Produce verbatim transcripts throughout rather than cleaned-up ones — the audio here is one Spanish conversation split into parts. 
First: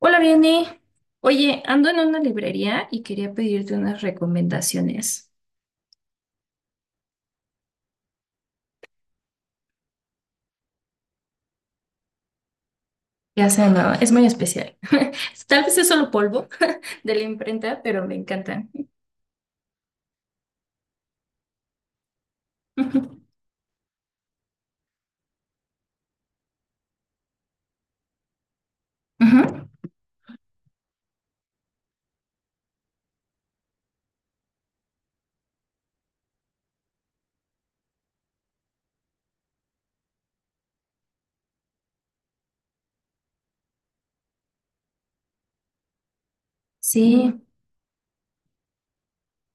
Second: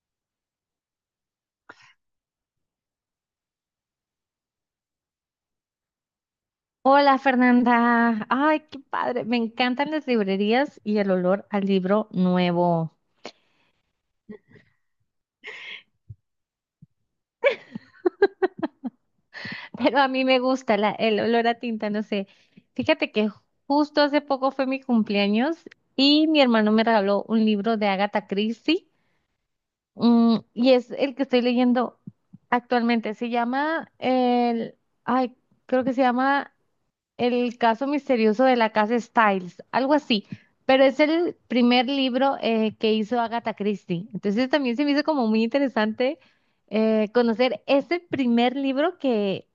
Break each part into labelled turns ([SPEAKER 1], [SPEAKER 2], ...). [SPEAKER 1] Hola, Vianney. Oye, ando en una librería y quería pedirte unas recomendaciones.
[SPEAKER 2] Hola Fernanda, ay, qué padre, me encantan las librerías y el olor al libro nuevo,
[SPEAKER 1] Ya sé, no, es muy especial. Tal vez es solo polvo de la imprenta, pero me encanta.
[SPEAKER 2] pero a mí me gusta la- el olor a tinta, no sé. Fíjate
[SPEAKER 1] Ujú.
[SPEAKER 2] que justo hace poco fue mi cumpleaños y mi hermano me regaló un libro de Agatha Christie,
[SPEAKER 1] Ujú.
[SPEAKER 2] mm, y es el que estoy leyendo actualmente, se llama, el, ay, creo que se llama El caso misterioso de la casa Styles, algo así, pero es el primer libro eh, que hizo Agatha Christie. Entonces también se me hizo como muy interesante eh,
[SPEAKER 1] Sí.
[SPEAKER 2] conocer ese primer libro que,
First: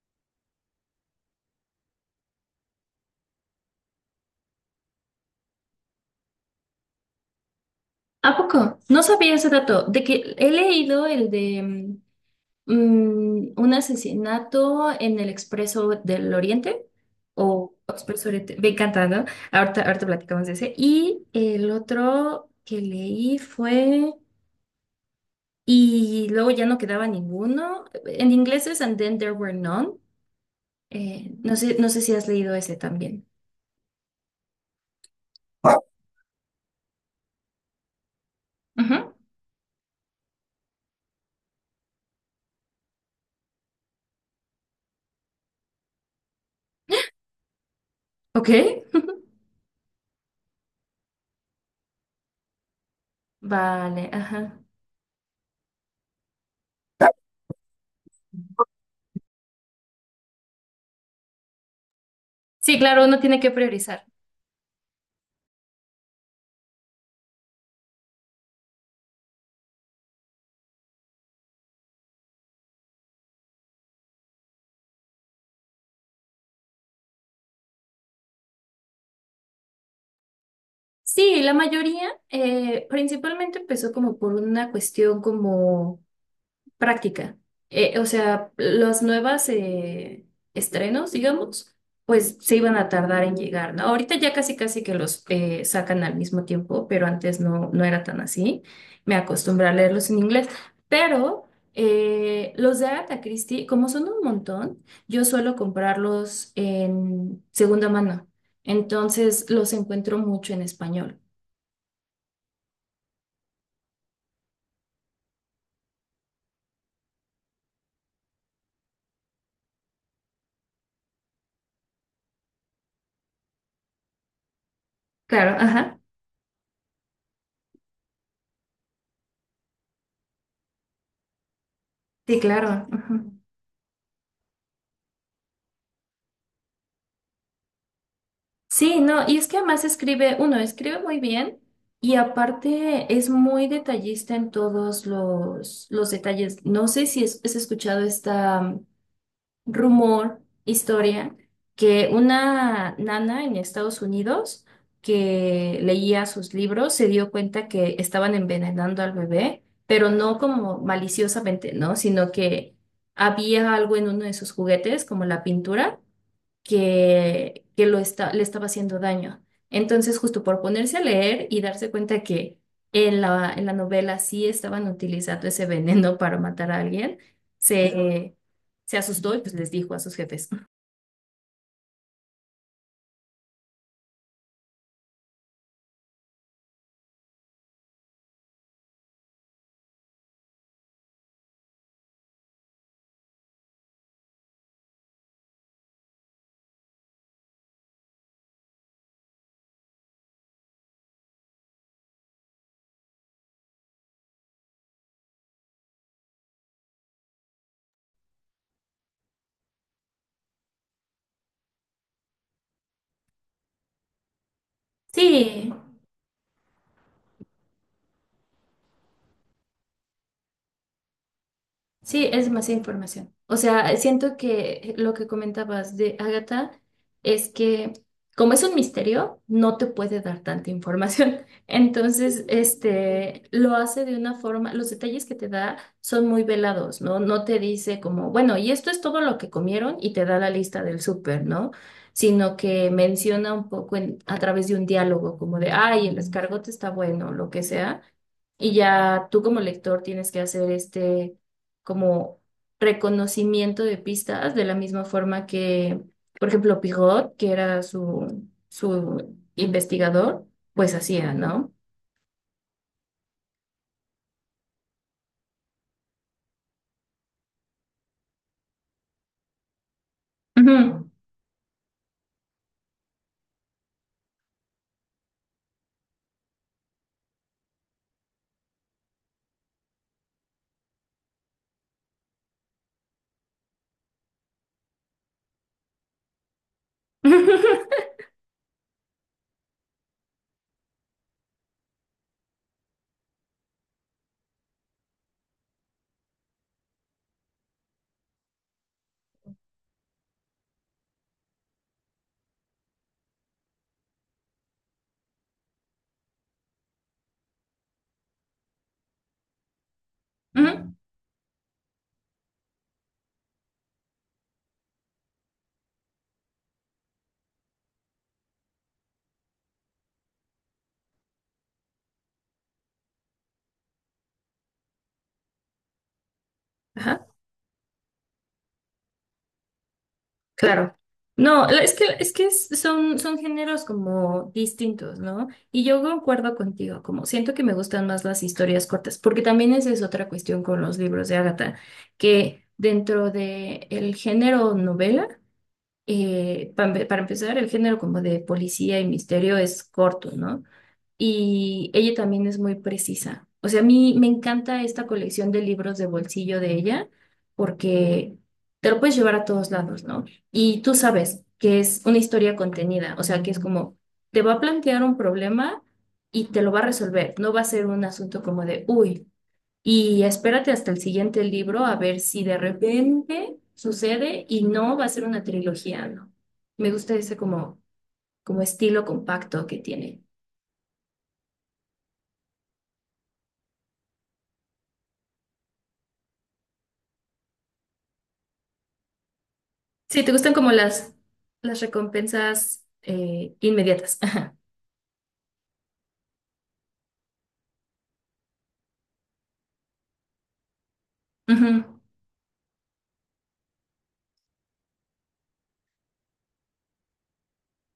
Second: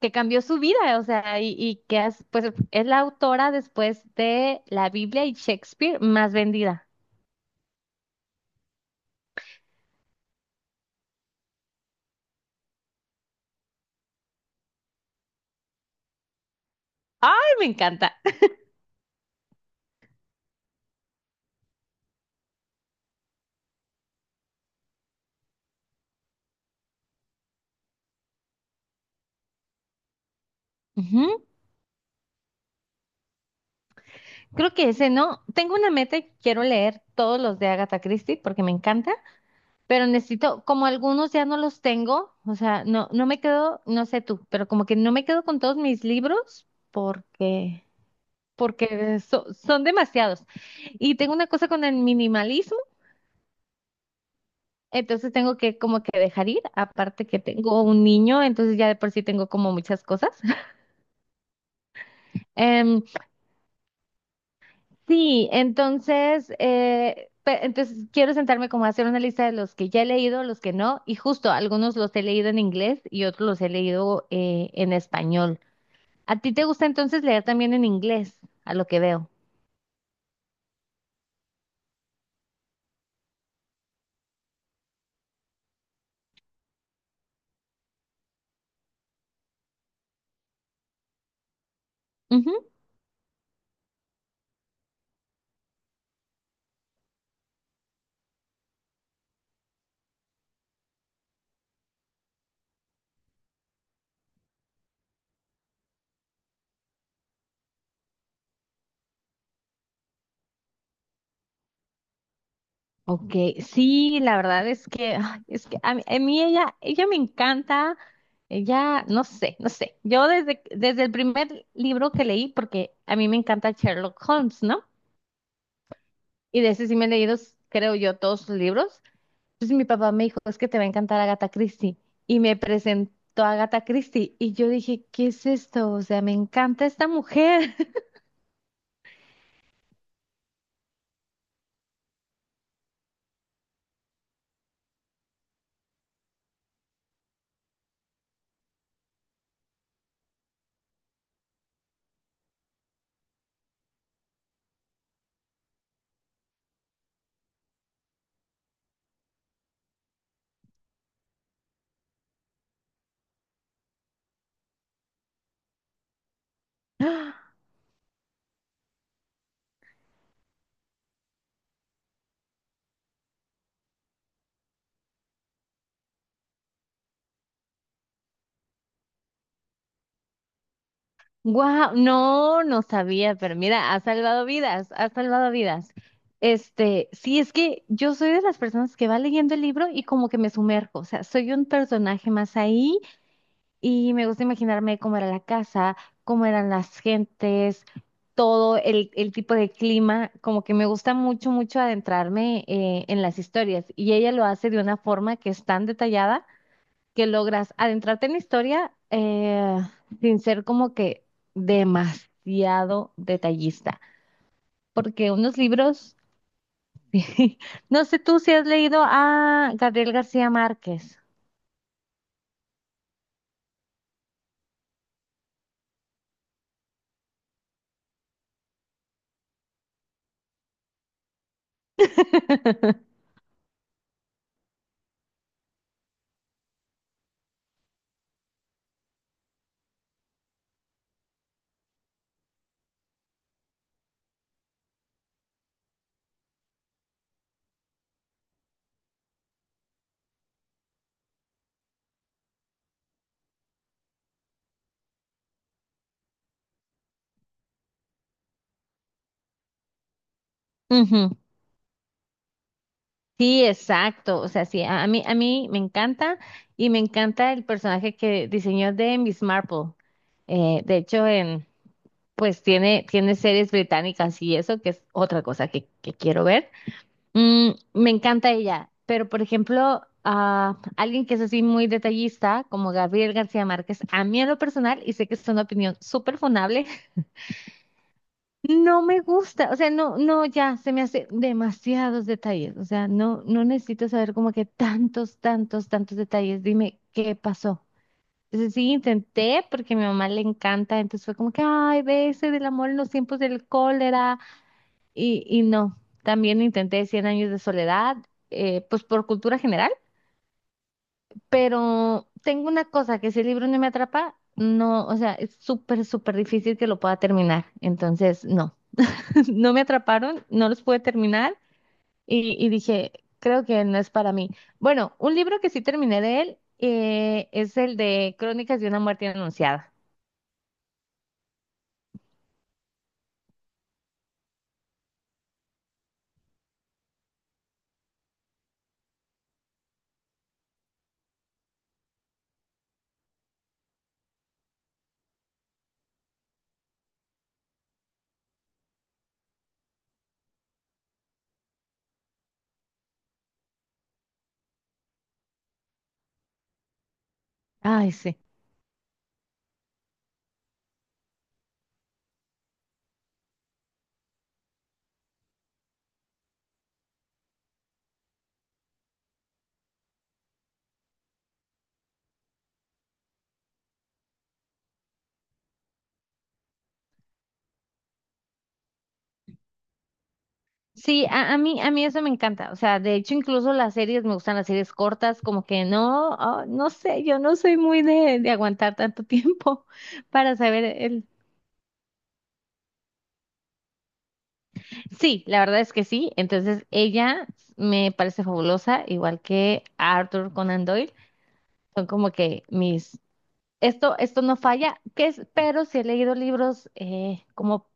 [SPEAKER 2] que cambió su vida, o sea, y, y que es, pues, es la autora después de la Biblia y Shakespeare más vendida.
[SPEAKER 1] ¿A poco? No sabía ese dato, de que he leído el de mm, mm, un asesinato en el Expreso del Oriente
[SPEAKER 2] ¡Ay, me
[SPEAKER 1] o
[SPEAKER 2] encanta!
[SPEAKER 1] Expreso Oriente. Me encanta, ¿no? Ahorita, ahorita platicamos de ese. Y el otro que leí fue. Y luego ya no quedaba ninguno. En inglés es And Then There Were None. Eh,
[SPEAKER 2] Ujú.
[SPEAKER 1] no sé, no sé si has leído ese también.
[SPEAKER 2] Creo que ese no. Tengo una meta y quiero leer todos los de Agatha Christie porque me
[SPEAKER 1] Ujú.
[SPEAKER 2] encanta. Pero necesito, como algunos ya no los tengo, o sea, no, no me quedo, no sé tú, pero como que no me quedo con todos mis libros porque,
[SPEAKER 1] ¿Ok?
[SPEAKER 2] porque so- son demasiados. Y tengo una cosa con el minimalismo,
[SPEAKER 1] Vale, ajá.
[SPEAKER 2] entonces tengo que como que dejar ir, aparte que tengo un niño, entonces ya de por sí tengo como muchas cosas.
[SPEAKER 1] Sí,
[SPEAKER 2] Em,
[SPEAKER 1] claro, uno tiene que priorizar.
[SPEAKER 2] sí, entonces, eh, pe- entonces quiero sentarme como a hacer una lista de los que ya he leído, los que no, y justo algunos los he leído en inglés y otros los he leído eh, en español. ¿A ti te gusta entonces leer también en inglés, a lo que veo?
[SPEAKER 1] Sí, la mayoría eh, principalmente empezó como por una cuestión como... práctica. Eh, o sea, las nuevas eh, estrenos, digamos, pues
[SPEAKER 2] Ujú.
[SPEAKER 1] se iban a tardar en llegar, ¿no? Ahorita ya casi casi que los eh, sacan al mismo tiempo, pero antes no, no era tan así. Me acostumbré a leerlos en inglés, pero eh, los de Agatha Christie, como son un montón, yo suelo comprarlos en segunda mano. Entonces los encuentro mucho en español.
[SPEAKER 2] Ok, sí, la verdad es que, ay, es que a mí, a mí ella, ella me encanta, ella, no sé, no sé. Yo desde, desde el primer libro que leí, porque a mí me encanta Sherlock Holmes, ¿no?
[SPEAKER 1] Claro, ajá.
[SPEAKER 2] Y de ese sí me he leído, creo yo, todos sus libros. Entonces mi papá me dijo, es que te va a encantar Agatha Christie.
[SPEAKER 1] Sí,
[SPEAKER 2] Y me
[SPEAKER 1] claro, ajá.
[SPEAKER 2] presentó a Agatha Christie. Y yo dije, ¿qué es esto? O sea, me encanta esta mujer.
[SPEAKER 1] Sí, no, y es que además escribe, uno, escribe muy bien y aparte es muy detallista en todos los, los detalles. No sé si es- has escuchado esta rumor, historia, que una nana en Estados Unidos que leía sus libros se dio cuenta que estaban envenenando al bebé, pero no como maliciosamente, ¿no? Sino que había algo en uno de sus juguetes, como la pintura, que, que lo está, le estaba haciendo daño. Entonces, justo por ponerse a leer y darse cuenta que en la, en la novela sí estaban utilizando ese veneno para matar a alguien, se, se asustó y pues les dijo a sus jefes.
[SPEAKER 2] Wow, no, no sabía, pero mira, ha salvado vidas, ha salvado vidas. Este, sí, es que yo soy de las personas que va leyendo el libro y como que me sumerjo, o sea, soy un personaje más ahí y me gusta imaginarme cómo era la casa, cómo eran las gentes, todo el, el tipo de clima, como que me gusta mucho, mucho adentrarme eh, en las historias y ella lo hace de una forma que es tan detallada que logras adentrarte en la historia eh, sin ser como que demasiado detallista. Porque unos
[SPEAKER 1] Sí,
[SPEAKER 2] libros, no sé tú si has leído a Gabriel García Márquez.
[SPEAKER 1] sí, es demasiada información. O sea, siento que lo que comentabas de Agatha es que como es un misterio, no te puede dar tanta información. Entonces, este, lo hace de una forma, los detalles que te da son muy velados, ¿no? No te dice como, bueno, y esto es todo lo que comieron y te da la lista del súper, ¿no? Sino que menciona un poco en- a través de un diálogo, como de, ay, el escargote está bueno, lo que sea. Y ya tú como lector tienes que hacer este como reconocimiento de pistas, de la misma forma que, por ejemplo, Pigot, que era su, su investigador, pues
[SPEAKER 2] Ujú.
[SPEAKER 1] hacía, ¿no?
[SPEAKER 2] Sí, exacto. O sea, sí, a a mí, a mí me encanta y me encanta el personaje que diseñó de Miss Marple. Eh, de
[SPEAKER 1] Ujú.
[SPEAKER 2] hecho, en, pues tiene, tiene series británicas y eso, que es otra cosa que, que quiero ver. Mm, me encanta ella, pero por ejemplo, ah, alguien que es así muy detallista, como Gabriel García Márquez, a mí en lo personal, y sé que es una opinión súper funable, no me gusta, o sea, no, no, ya se me hace demasiados detalles, o sea, no, no necesito saber como que tantos, tantos, tantos detalles, dime qué pasó. Entonces sí, intenté porque a mi mamá le encanta, entonces fue como que, ay, ves, el amor en los tiempos del cólera. Y, y no, también intenté cien años de soledad, eh, pues por cultura general,
[SPEAKER 1] Ujú.
[SPEAKER 2] pero tengo una cosa, que si el libro no me atrapa, no, o sea, es súper, súper difícil que lo pueda terminar. Entonces, no, no me atraparon, no los pude terminar y, y dije, creo que no es para mí. Bueno, un libro que sí terminé de él
[SPEAKER 1] Ajá,
[SPEAKER 2] eh, es el de Crónicas de una muerte anunciada.
[SPEAKER 1] claro. No, la- es que, es que es- son, son géneros como distintos, ¿no? Y yo concuerdo contigo, como siento que me gustan más las historias cortas, porque también esa es otra cuestión con los libros de Agatha, que dentro de el género novela, eh, pa- para empezar, el género como de policía y misterio es corto, ¿no? Y ella también es muy precisa. O sea, a mí me encanta esta colección de libros de bolsillo de ella
[SPEAKER 2] Ay,
[SPEAKER 1] porque
[SPEAKER 2] sí.
[SPEAKER 1] te lo puedes llevar a todos lados, ¿no? Y tú sabes que es una historia contenida, o sea, que es como, te va a plantear un problema y te lo va a resolver. No va a ser un asunto como de, uy. Y espérate hasta el siguiente libro a ver si de repente sucede y no va a ser una trilogía, ¿no? Me gusta ese como, como estilo compacto que tiene.
[SPEAKER 2] Sí, a, a mí, a mí eso me encanta. O sea, de hecho, incluso las series, me gustan las series cortas, como que no, ah, no sé, yo no soy muy de, de aguantar tanto tiempo
[SPEAKER 1] Sí, te gustan
[SPEAKER 2] para
[SPEAKER 1] como
[SPEAKER 2] saber
[SPEAKER 1] las,
[SPEAKER 2] el...
[SPEAKER 1] las recompensas eh, inmediatas.
[SPEAKER 2] Sí, la verdad es que sí. Entonces, ella me parece fabulosa, igual que Arthur Conan Doyle.
[SPEAKER 1] Ujú.
[SPEAKER 2] Son como que mis... Esto, esto no falla, que es, pero sí he leído libros eh, como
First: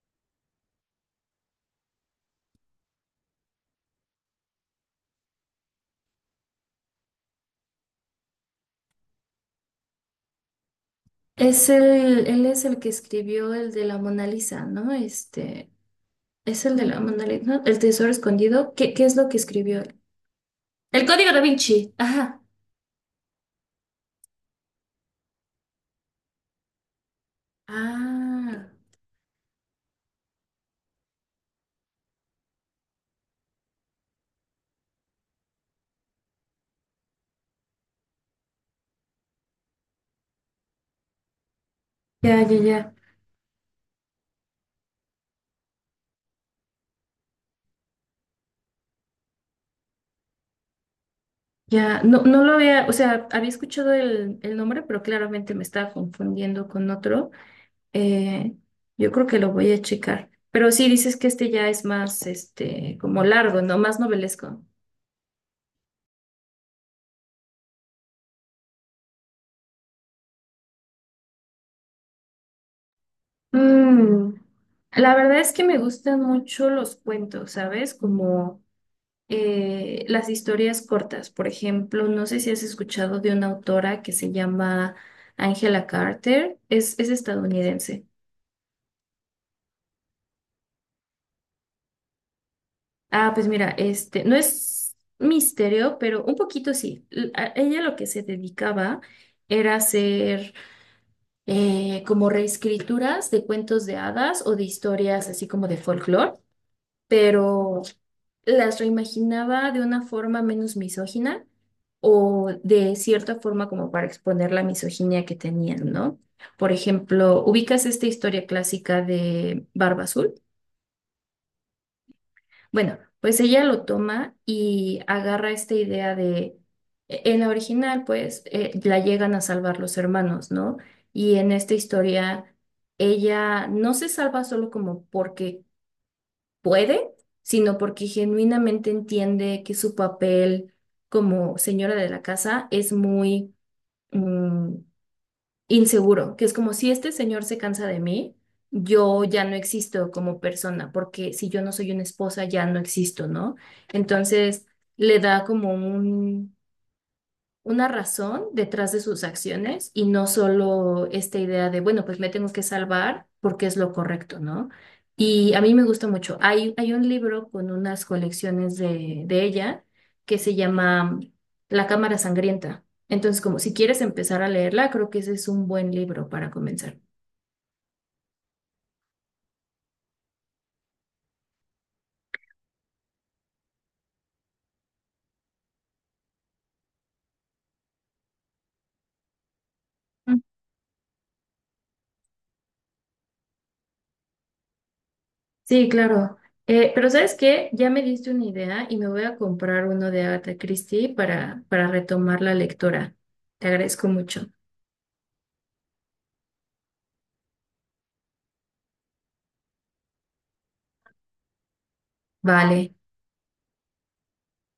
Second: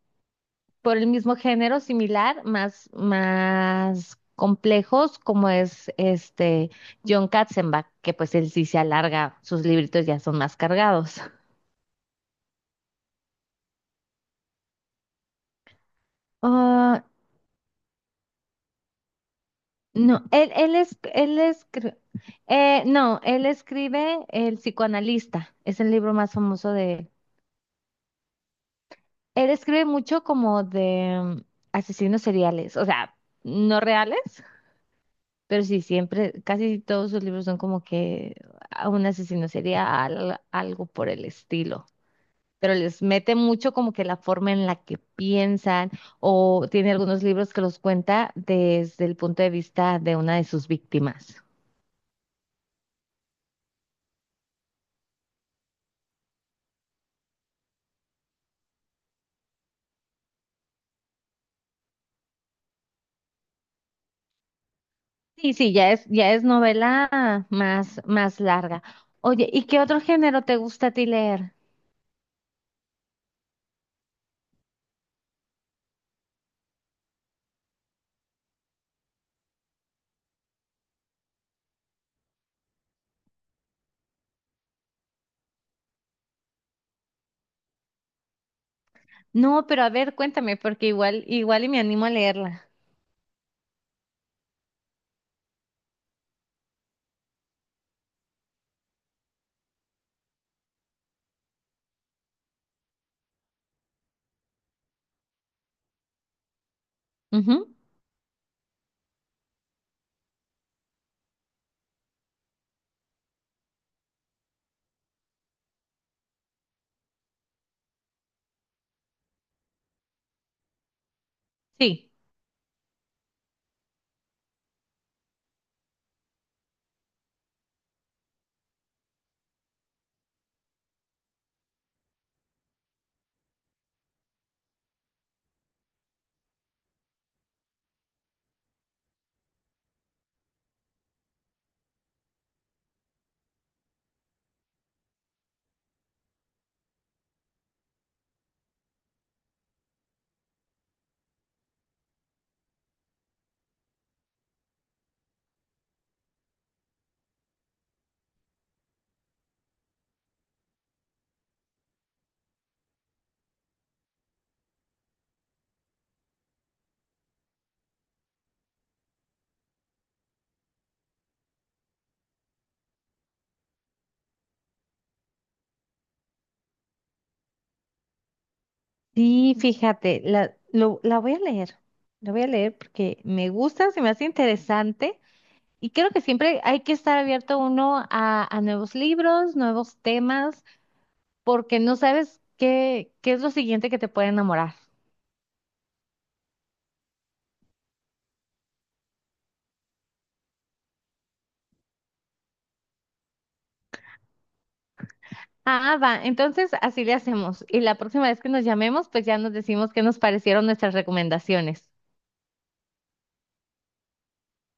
[SPEAKER 2] por el mismo género similar, más, más complejos, como es este John Katzenbach, que pues él sí se alarga, sus libritos ya son más cargados.
[SPEAKER 1] Es el, él es el que escribió el de la Mona Lisa, ¿no? Este, es el de la
[SPEAKER 2] Ah,
[SPEAKER 1] Mona Lisa, ¿no? El tesoro escondido. ¿Qué, qué es lo que escribió él?
[SPEAKER 2] no, él, él es,
[SPEAKER 1] El código
[SPEAKER 2] él
[SPEAKER 1] da
[SPEAKER 2] es,
[SPEAKER 1] Vinci.
[SPEAKER 2] cre-
[SPEAKER 1] Ajá.
[SPEAKER 2] eh, no, él escribe El psicoanalista, es el libro más famoso de él.
[SPEAKER 1] Ah,
[SPEAKER 2] Él escribe mucho como de mm, asesinos seriales, o sea, no reales. Pero sí, siempre, casi todos sus libros son como que a un asesino serial, algo por el estilo.
[SPEAKER 1] ya, ya,
[SPEAKER 2] Pero
[SPEAKER 1] ya.
[SPEAKER 2] les mete mucho como que la forma en la que piensan, o tiene algunos libros que los cuenta desde el punto de vista de una de sus víctimas.
[SPEAKER 1] Ya, no, no lo había, o sea, había escuchado el, el nombre, pero claramente me estaba confundiendo con otro. Eh, yo creo que lo voy a checar. Pero sí dices que este ya es más, este, como largo, ¿no? Más novelesco.
[SPEAKER 2] Sí, sí, ya es, ya es novela más, más larga. Oye, ¿y qué otro género te gusta a ti leer?
[SPEAKER 1] Mm, La verdad es que me gustan mucho los cuentos, ¿sabes? Como eh, las historias cortas. Por ejemplo, no sé si has escuchado de una autora que se llama Angela Carter. Es, es estadounidense.
[SPEAKER 2] No, pero a ver, cuéntame, porque igual, igual y me animo a leerla.
[SPEAKER 1] Ah, pues mira, este, no es misterio, pero un poquito sí. L- a ella lo que se dedicaba era hacer eh, como reescrituras de cuentos de hadas o de historias así como de folclore,
[SPEAKER 2] Ujú.
[SPEAKER 1] pero las reimaginaba de una forma menos misógina o de cierta forma como para exponer la misoginia que tenían, ¿no? Por ejemplo, ubicas esta historia clásica de Barba Azul.
[SPEAKER 2] Sí.
[SPEAKER 1] Bueno, pues ella lo toma y agarra esta idea de, e- en la original, pues, eh, la llegan a salvar los hermanos, ¿no? Y en esta historia, ella no se salva solo como porque puede, sino porque genuinamente entiende que su papel como señora de la casa es muy, mm, inseguro, que es como si este señor se cansa de mí, yo ya no existo como persona, porque si yo no soy una esposa, ya no existo, ¿no? Entonces le da como un, una razón detrás de sus acciones y no solo esta idea de, bueno, pues me tengo que salvar porque es lo correcto, ¿no? Y a mí me gusta mucho. Hay, hay un libro con unas colecciones de, de ella que se llama La Cámara Sangrienta. Entonces, como si quieres empezar a leerla, creo que ese es un buen libro para comenzar.
[SPEAKER 2] Sí, fíjate, la, lo- la voy a leer, la voy a leer porque me gusta, se me hace interesante y creo que siempre hay que estar abierto uno a, a nuevos libros, nuevos
[SPEAKER 1] Mm.
[SPEAKER 2] temas, porque no sabes qué, qué es lo siguiente que te puede enamorar.
[SPEAKER 1] Sí, claro. Eh, pero ¿sabes qué? Ya me diste una idea y me voy a comprar uno de Agatha Christie para, para retomar la lectura. Te agradezco mucho.
[SPEAKER 2] Ah, va, entonces así le hacemos y la próxima vez que nos llamemos, pues ya nos decimos qué nos parecieron nuestras recomendaciones.
[SPEAKER 1] Vale.